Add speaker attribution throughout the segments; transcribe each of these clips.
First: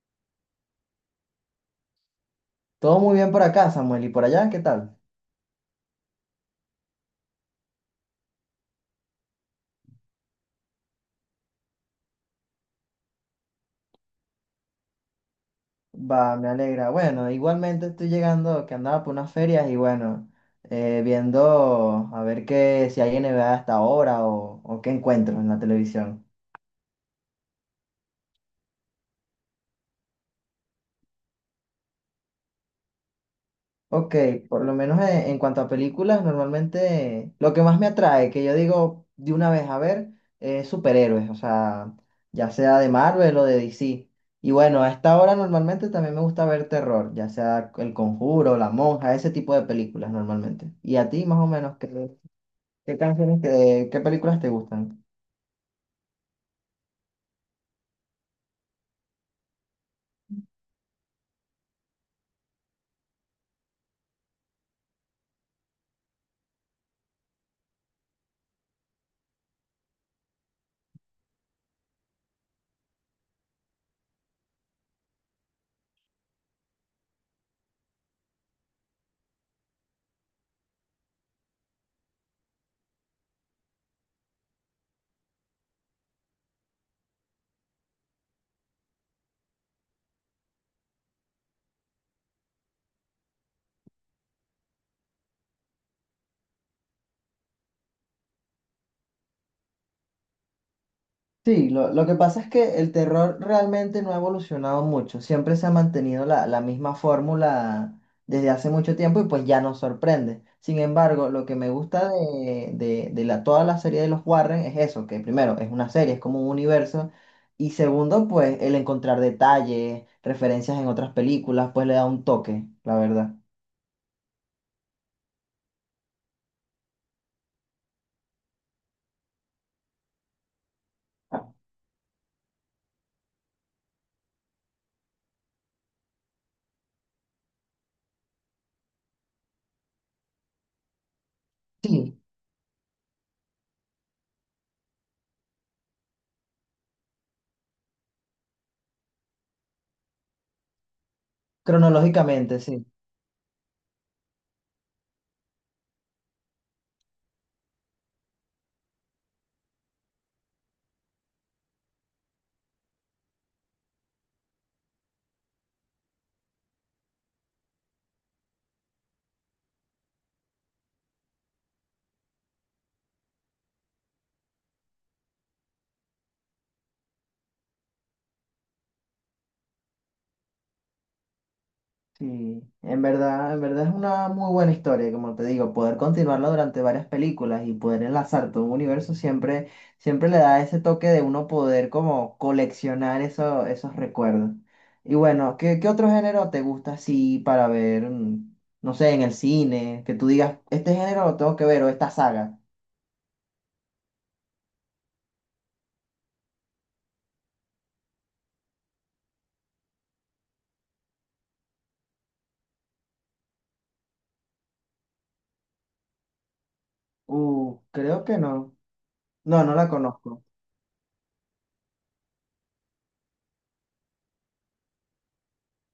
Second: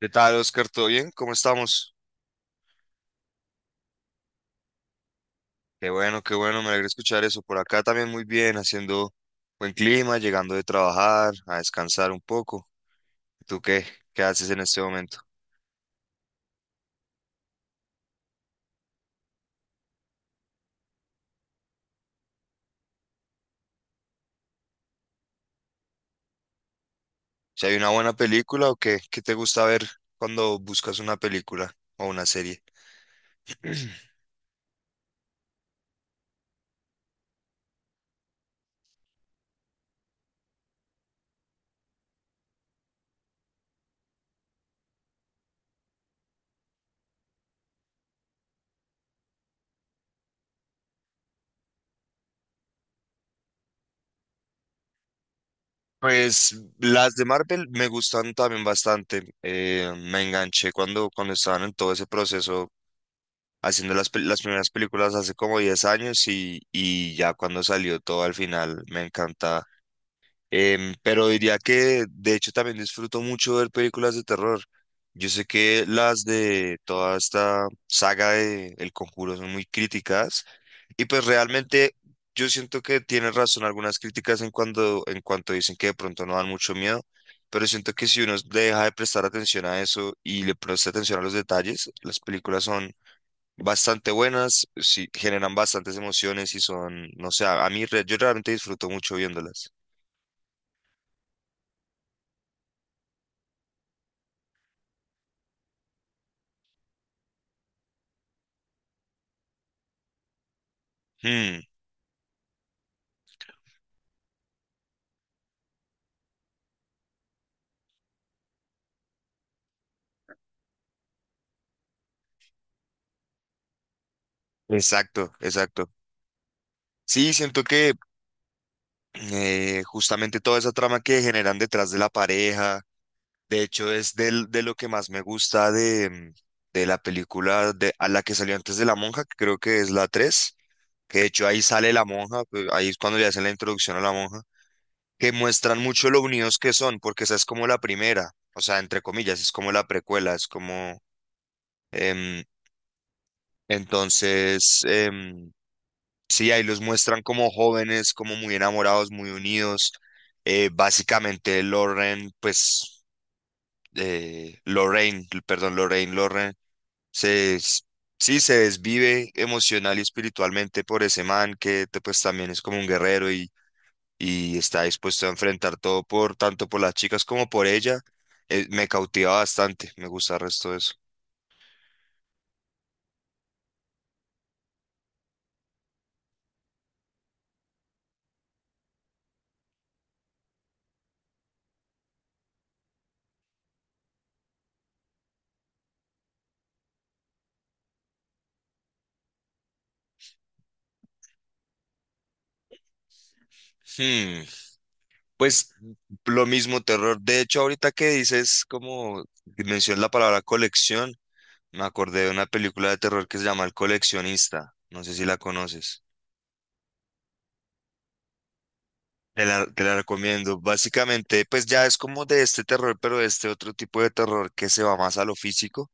Speaker 1: ¿Qué tal, Oscar? ¿Todo bien? ¿Cómo estamos?
Speaker 2: Todo muy bien por acá, Samuel. ¿Y por allá? ¿Qué tal?
Speaker 1: Qué bueno, me alegra escuchar eso. Por acá también muy bien, haciendo buen clima, llegando de trabajar, a descansar un poco. ¿Tú qué? ¿Qué haces en este momento?
Speaker 2: Va, me alegra. Bueno, igualmente estoy llegando, que andaba por unas ferias y bueno, viendo a ver si hay NBA hasta ahora o qué encuentro en la televisión.
Speaker 1: ¿Si hay una buena película o qué? ¿Qué te gusta ver cuando buscas una película o una serie?
Speaker 2: Ok, por lo menos en cuanto a películas, normalmente lo que más me atrae, que yo digo de una vez a ver, es superhéroes, o sea, ya sea de Marvel o de DC. Y bueno, a esta hora normalmente también me gusta ver terror, ya sea El Conjuro, La Monja, ese tipo de películas normalmente. ¿Y a ti más o menos qué canciones, qué películas te gustan?
Speaker 1: Pues las de Marvel me gustan también bastante. Me enganché cuando estaban en todo ese proceso haciendo las primeras películas hace como 10 años y ya cuando salió todo al final me encanta. Pero diría que de hecho también disfruto mucho ver películas de terror. Yo sé que las de toda esta saga de El Conjuro son muy críticas y pues realmente yo siento que tienen razón algunas críticas en en cuanto dicen que de pronto no dan mucho miedo. Pero siento que si uno deja de prestar atención a eso y le presta atención a los detalles, las películas son bastante buenas, sí, generan bastantes emociones y son, no sé, yo realmente disfruto mucho viéndolas.
Speaker 2: Sí, lo que pasa es que el terror realmente no ha evolucionado mucho, siempre se ha mantenido la misma fórmula desde hace mucho tiempo y pues ya nos sorprende. Sin embargo, lo que
Speaker 1: Hmm,
Speaker 2: me gusta de la, toda la serie de los Warren es eso, que primero es una serie, es como un universo, y segundo, pues el encontrar detalles, referencias en otras películas, pues le da un toque, la verdad.
Speaker 1: exacto, exacto. Sí, siento que justamente toda esa trama que generan detrás de la pareja, de hecho es de lo que más me gusta de la película a la que salió antes de La Monja, que creo que es la tres, que de hecho ahí sale la
Speaker 2: Sí,
Speaker 1: monja, pues, ahí es cuando le hacen la introducción a la monja. Que muestran mucho lo unidos que son, porque esa es como la primera, o sea, entre comillas, es como la precuela, es como, em,
Speaker 2: cronológicamente, sí.
Speaker 1: entonces, sí, ahí los muestran como jóvenes, como muy enamorados, muy unidos. Básicamente, Lauren, pues, Lorraine, perdón, Lorraine, Lauren, se, s- sí, se desvive emocional y espiritualmente por ese man pues también es como un guerrero y está dispuesto a enfrentar todo por tanto por las chicas como por ella. Me cautiva bastante, me gusta el resto de eso.
Speaker 2: Sí, en verdad es una muy buena historia, como te digo, poder continuarla durante varias películas y poder enlazar todo un universo siempre, siempre le da ese toque de uno poder como coleccionar esos recuerdos. Y bueno, qué otro género te gusta así para ver, no sé, en el cine, que tú digas, este género lo tengo que ver o esta saga?
Speaker 1: Hmm, Pues lo mismo, terror. De hecho, ahorita que dices, como mencionas la palabra colección, me acordé de una película de terror que se llama El coleccionista. No sé si la conoces.
Speaker 2: Creo que no.
Speaker 1: Te
Speaker 2: No,
Speaker 1: la,
Speaker 2: no
Speaker 1: te
Speaker 2: la
Speaker 1: la
Speaker 2: conozco.
Speaker 1: recomiendo. Básicamente, pues ya es como de este terror, pero de este otro tipo de terror que se va más a lo físico,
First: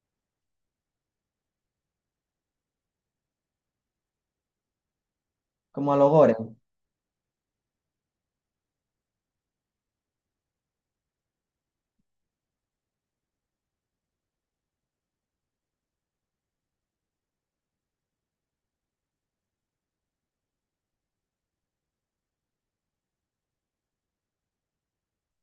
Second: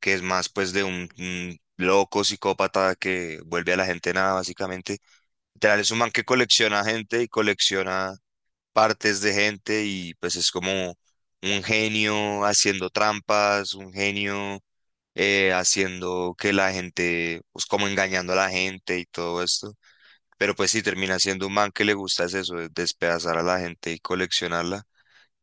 Speaker 1: que es más pues de un loco psicópata que vuelve a la gente nada, básicamente. Literal, es
Speaker 2: Como a
Speaker 1: un
Speaker 2: los
Speaker 1: man que
Speaker 2: gore.
Speaker 1: colecciona gente y colecciona partes de gente y pues es como un genio haciendo trampas, un genio haciendo que la gente, pues como engañando a la gente y todo esto. Pero pues sí, termina siendo un man que le gusta es eso, es despedazar a la gente y coleccionarla.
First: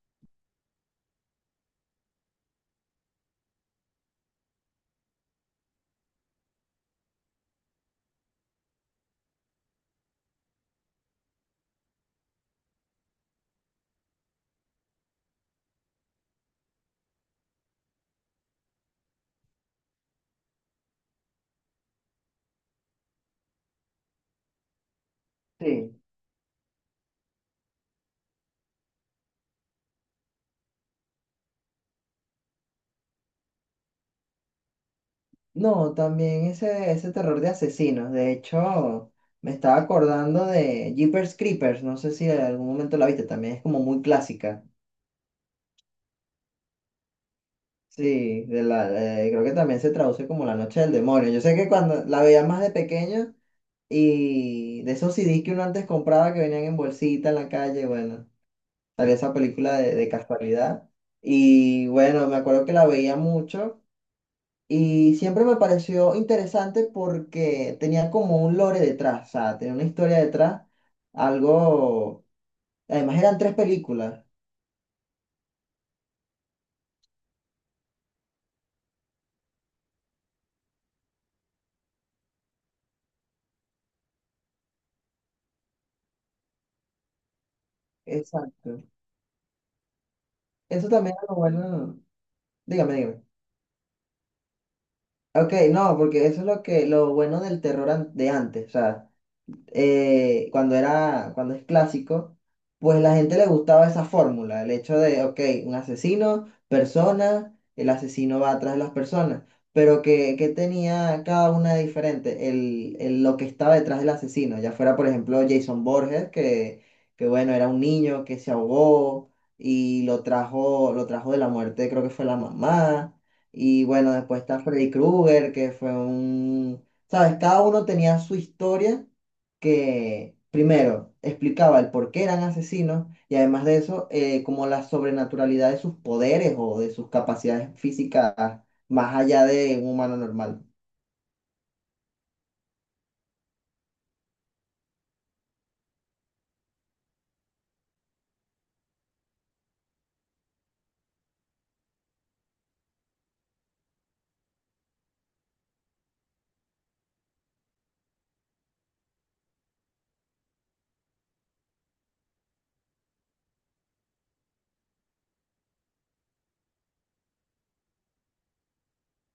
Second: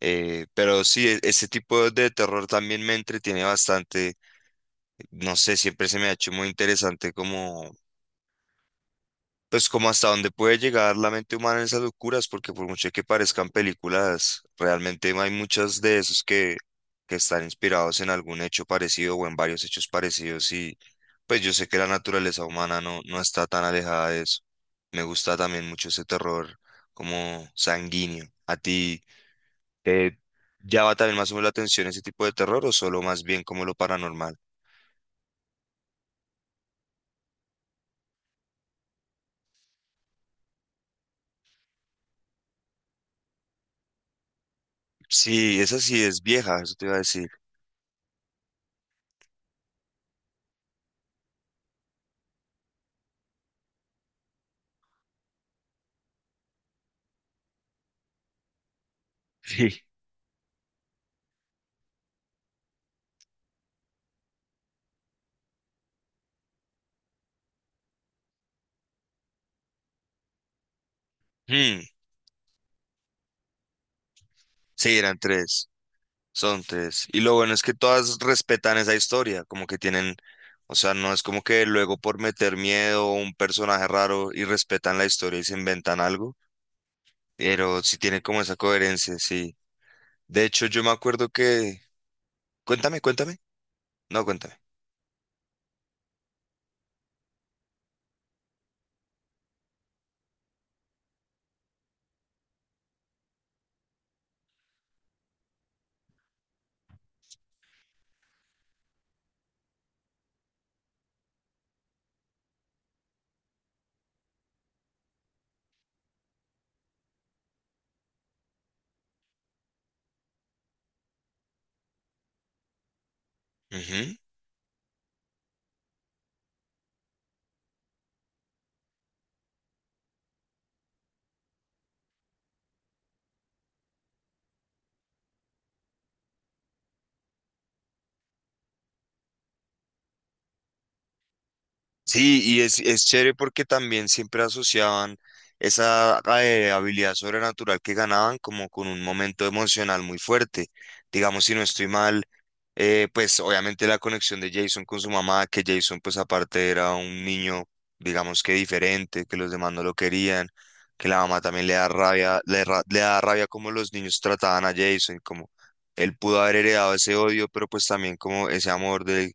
Speaker 1: Pero sí, ese tipo de terror también me entretiene bastante, no sé, siempre se me ha hecho muy interesante como, pues como hasta dónde puede llegar la mente humana en esas locuras, porque por mucho que parezcan películas, realmente hay muchas de esos que están inspirados en algún hecho parecido o en varios hechos parecidos, y pues yo sé que la naturaleza humana no está tan alejada de eso. Me gusta también mucho
Speaker 2: Sí.
Speaker 1: ese terror como sanguíneo. ¿A ti te llama también más o menos la atención ese tipo de terror o solo más bien como lo paranormal?
Speaker 2: No, también ese terror de asesinos. De hecho, me estaba acordando de Jeepers Creepers. No sé si en algún momento la viste. También es como muy clásica.
Speaker 1: Sí, esa sí es vieja, eso te iba a decir.
Speaker 2: Sí, de la, creo que también se traduce como La Noche del Demonio. Yo sé que cuando la veía más de pequeño y de esos c CDs que uno antes compraba que venían en bolsita en la calle, bueno, salía esa
Speaker 1: Sí.
Speaker 2: película de casualidad. Y bueno, me acuerdo que la veía mucho. Y siempre me pareció interesante porque tenía como un lore detrás, o sea, tenía una historia detrás,
Speaker 1: Mm,
Speaker 2: algo... Además eran tres películas.
Speaker 1: sí, eran tres. Son tres. Y lo bueno es que todas respetan esa historia, como que tienen, o sea, no es como que luego por meter miedo o un personaje raro, y respetan la historia y se inventan algo, pero sí tiene como esa
Speaker 2: Exacto.
Speaker 1: coherencia, sí. De hecho, yo
Speaker 2: Eso
Speaker 1: me
Speaker 2: también
Speaker 1: acuerdo
Speaker 2: es lo
Speaker 1: que...
Speaker 2: bueno. Dígame,
Speaker 1: Cuéntame,
Speaker 2: dígame.
Speaker 1: cuéntame. No, cuéntame.
Speaker 2: Ok, no, porque eso es lo que, lo bueno del terror de antes. O sea, cuando cuando es clásico, pues la gente le gustaba esa fórmula, el hecho de, ok, un asesino, persona, el asesino va atrás de las personas, pero que tenía cada una diferente, lo que estaba detrás del asesino, ya fuera, por ejemplo, Jason Borges, que bueno, era un niño que se ahogó y lo trajo de la muerte, creo que fue la mamá. Y bueno,
Speaker 1: Ujú.
Speaker 2: después está Freddy Krueger, que fue un... ¿Sabes? Cada uno tenía su historia que primero explicaba el por qué eran asesinos y además de eso, como la sobrenaturalidad de sus poderes o de sus capacidades físicas más allá de un humano normal.
Speaker 1: Sí, y es chévere porque también siempre asociaban esa habilidad sobrenatural que ganaban como con un momento emocional muy fuerte. Digamos, si no estoy mal. Pues obviamente la conexión de Jason con su mamá, que Jason pues aparte era un niño, digamos que diferente, que los demás no lo querían, que la mamá también le da rabia, le da rabia como los niños trataban a Jason, como él pudo haber heredado ese odio, pero pues también como ese amor de,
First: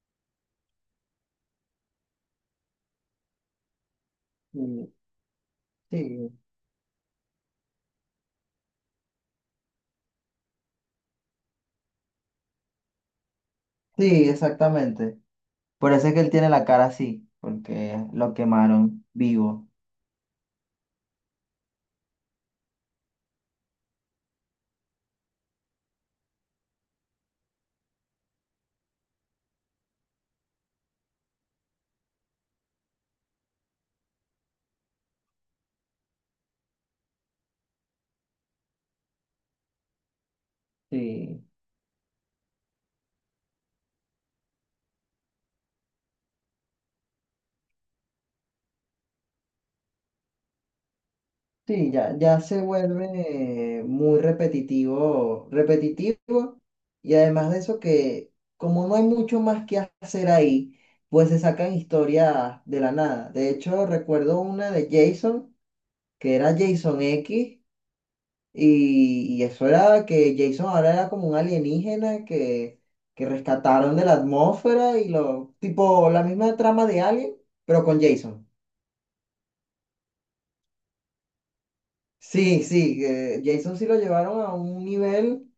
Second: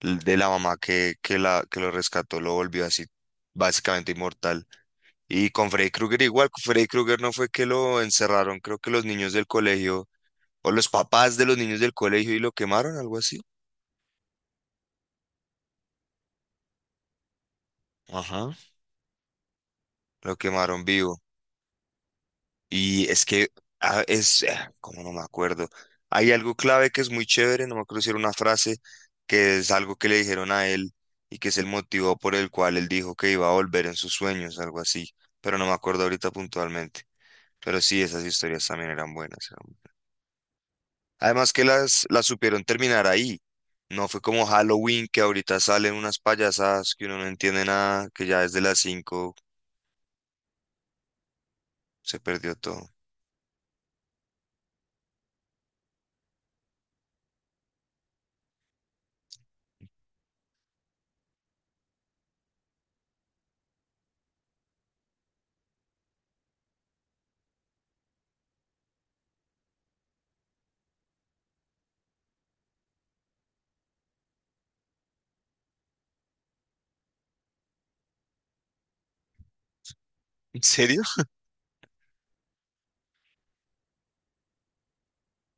Speaker 1: de la mamá que lo rescató, lo volvió así básicamente inmortal.
Speaker 2: Mm.
Speaker 1: Y con Freddy Krueger
Speaker 2: Sí,
Speaker 1: igual, con Freddy Krueger no fue que lo encerraron, creo que los niños del colegio, o los papás de los niños del colegio, y lo quemaron, algo así.
Speaker 2: sí, exactamente. Por eso es que él tiene la cara así, porque lo
Speaker 1: Ajá,
Speaker 2: quemaron vivo.
Speaker 1: lo quemaron vivo. Y es que como no me acuerdo, hay algo clave que es muy chévere, no me acuerdo si era una frase, que es algo que le dijeron a él y que es el motivo por el cual él dijo que iba a volver en sus sueños, algo así, pero no me acuerdo ahorita puntualmente. Pero sí, esas historias también eran buenas.
Speaker 2: Sí.
Speaker 1: Además que las supieron terminar ahí. No fue como Halloween, que ahorita salen unas payasadas que uno no entiende nada, que ya desde las 5
Speaker 2: Sí, ya,
Speaker 1: se
Speaker 2: ya
Speaker 1: perdió
Speaker 2: se
Speaker 1: todo.
Speaker 2: vuelve muy repetitivo, repetitivo, y además de eso que como no hay mucho más que hacer ahí, pues se sacan historias de la nada. De hecho, recuerdo una de Jason, que era Jason X, y eso era que Jason ahora era como un alienígena que rescataron de la atmósfera y lo, tipo la misma trama de Alien, pero con Jason.
Speaker 1: ¿En serio?
Speaker 2: Sí, sí, Jason sí lo llevaron a un nivel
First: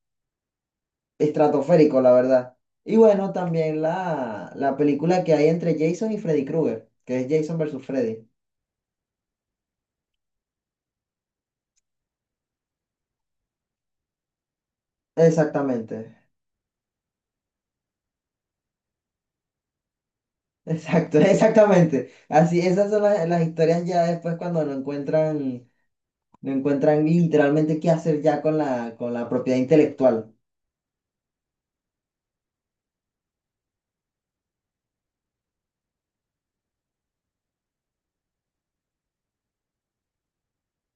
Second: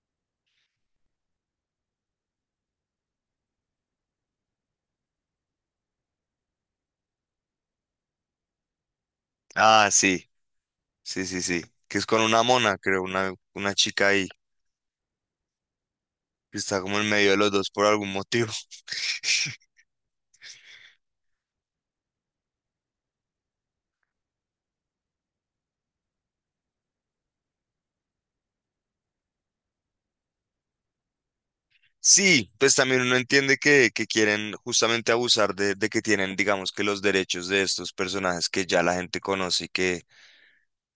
Speaker 2: estratosférico, la verdad. Y bueno, también la película que hay entre Jason y Freddy Krueger, que es Jason versus Freddy.
Speaker 1: Ah, sí. Sí, sí, sí. Que es con una mona, creo, una chica ahí,
Speaker 2: Exactamente,
Speaker 1: que está como en medio de los dos por algún motivo.
Speaker 2: exacto, exactamente. Así, esas son las historias ya después cuando no encuentran, no encuentran literalmente qué hacer ya con con la propiedad intelectual.
Speaker 1: Sí, pues también uno entiende que quieren justamente abusar de que tienen, digamos, que los derechos de estos personajes que ya la gente conoce y que,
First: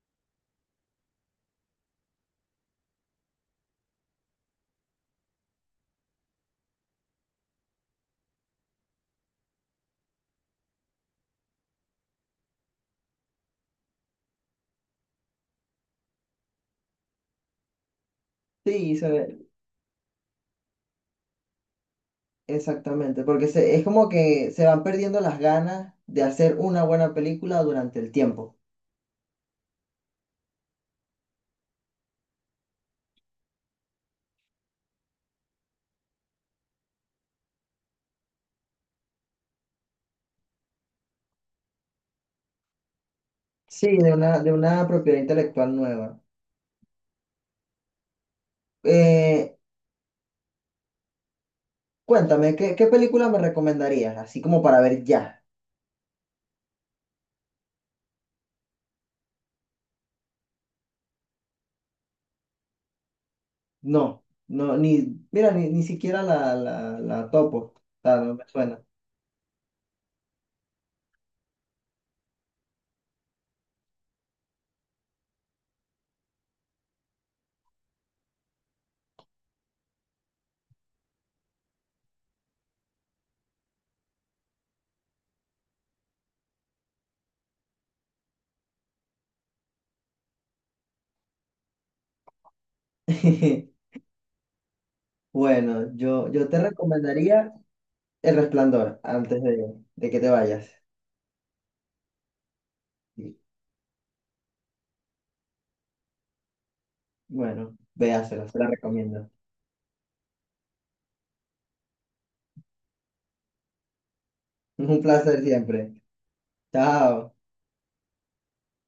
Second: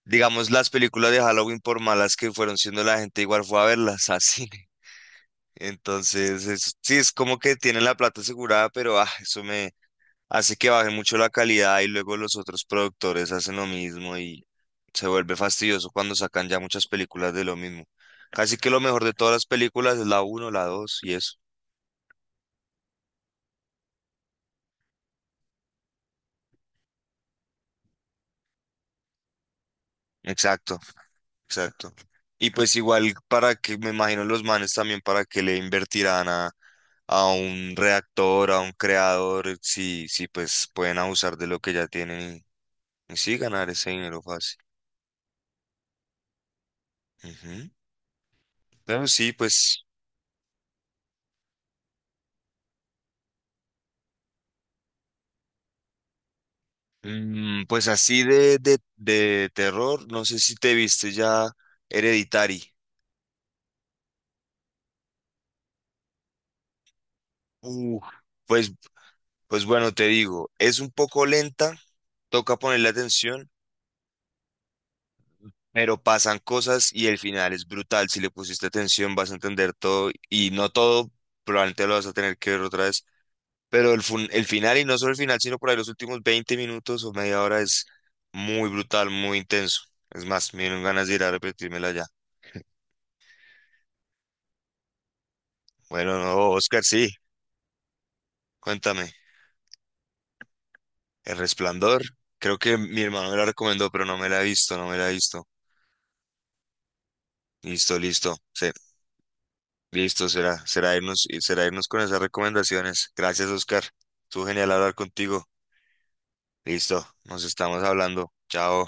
Speaker 1: digamos, las películas de Halloween, por malas que fueron siendo, la gente igual fue a verlas a cine. Entonces, sí, es como que tienen la plata asegurada, pero eso me hace que baje mucho la calidad y luego los otros productores hacen lo mismo y se vuelve fastidioso cuando sacan ya muchas películas de lo mismo. Casi que lo
Speaker 2: Sí,
Speaker 1: mejor
Speaker 2: se
Speaker 1: de todas
Speaker 2: ve.
Speaker 1: las películas es la uno, la dos y eso.
Speaker 2: Exactamente, porque se, es como que se van perdiendo las ganas de hacer una buena película durante el tiempo.
Speaker 1: Exacto, exacto. Y pues igual para que, me imagino los manes también para que le invertirán a un reactor, a un creador, si pues pueden abusar de lo que ya tienen y sí ganar ese
Speaker 2: Sí,
Speaker 1: dinero
Speaker 2: de
Speaker 1: fácil.
Speaker 2: una propiedad intelectual nueva.
Speaker 1: Ujú. Pero sí,
Speaker 2: Eh,
Speaker 1: pues
Speaker 2: Cuéntame, qué película me recomendarías? Así como para ver ya.
Speaker 1: Mm, pues así de, de terror, no sé si te viste ya Hereditary.
Speaker 2: No, no, ni, mira, ni, ni siquiera la topo.
Speaker 1: Uf,
Speaker 2: Ah, no me
Speaker 1: pues,
Speaker 2: suena.
Speaker 1: pues bueno, te digo, es un poco lenta, toca ponerle atención, pero pasan cosas y el final es brutal. Si le pusiste atención vas a entender todo, y no todo, probablemente lo vas a tener que ver otra vez, pero el final, y no solo el final, sino por ahí los últimos 20 minutos o media hora, es muy brutal, muy intenso. Es más, me dieron ganas de ir a repetírmela ya.
Speaker 2: Bueno,
Speaker 1: Bueno,
Speaker 2: yo
Speaker 1: no,
Speaker 2: te
Speaker 1: Oscar, sí,
Speaker 2: recomendaría El Resplandor
Speaker 1: cuéntame.
Speaker 2: antes de que te vayas.
Speaker 1: El Resplandor. Creo que mi hermano
Speaker 2: Y,
Speaker 1: me la recomendó, pero no me la he visto, no me la he visto.
Speaker 2: bueno,
Speaker 1: Listo, listo.
Speaker 2: véasela, se la
Speaker 1: Sí,
Speaker 2: recomiendo.
Speaker 1: listo, será irnos con esas recomendaciones. Gracias, Oscar. Estuvo genial hablar
Speaker 2: Un placer
Speaker 1: contigo.
Speaker 2: siempre.
Speaker 1: Listo,
Speaker 2: Chao.
Speaker 1: nos estamos hablando. Chao.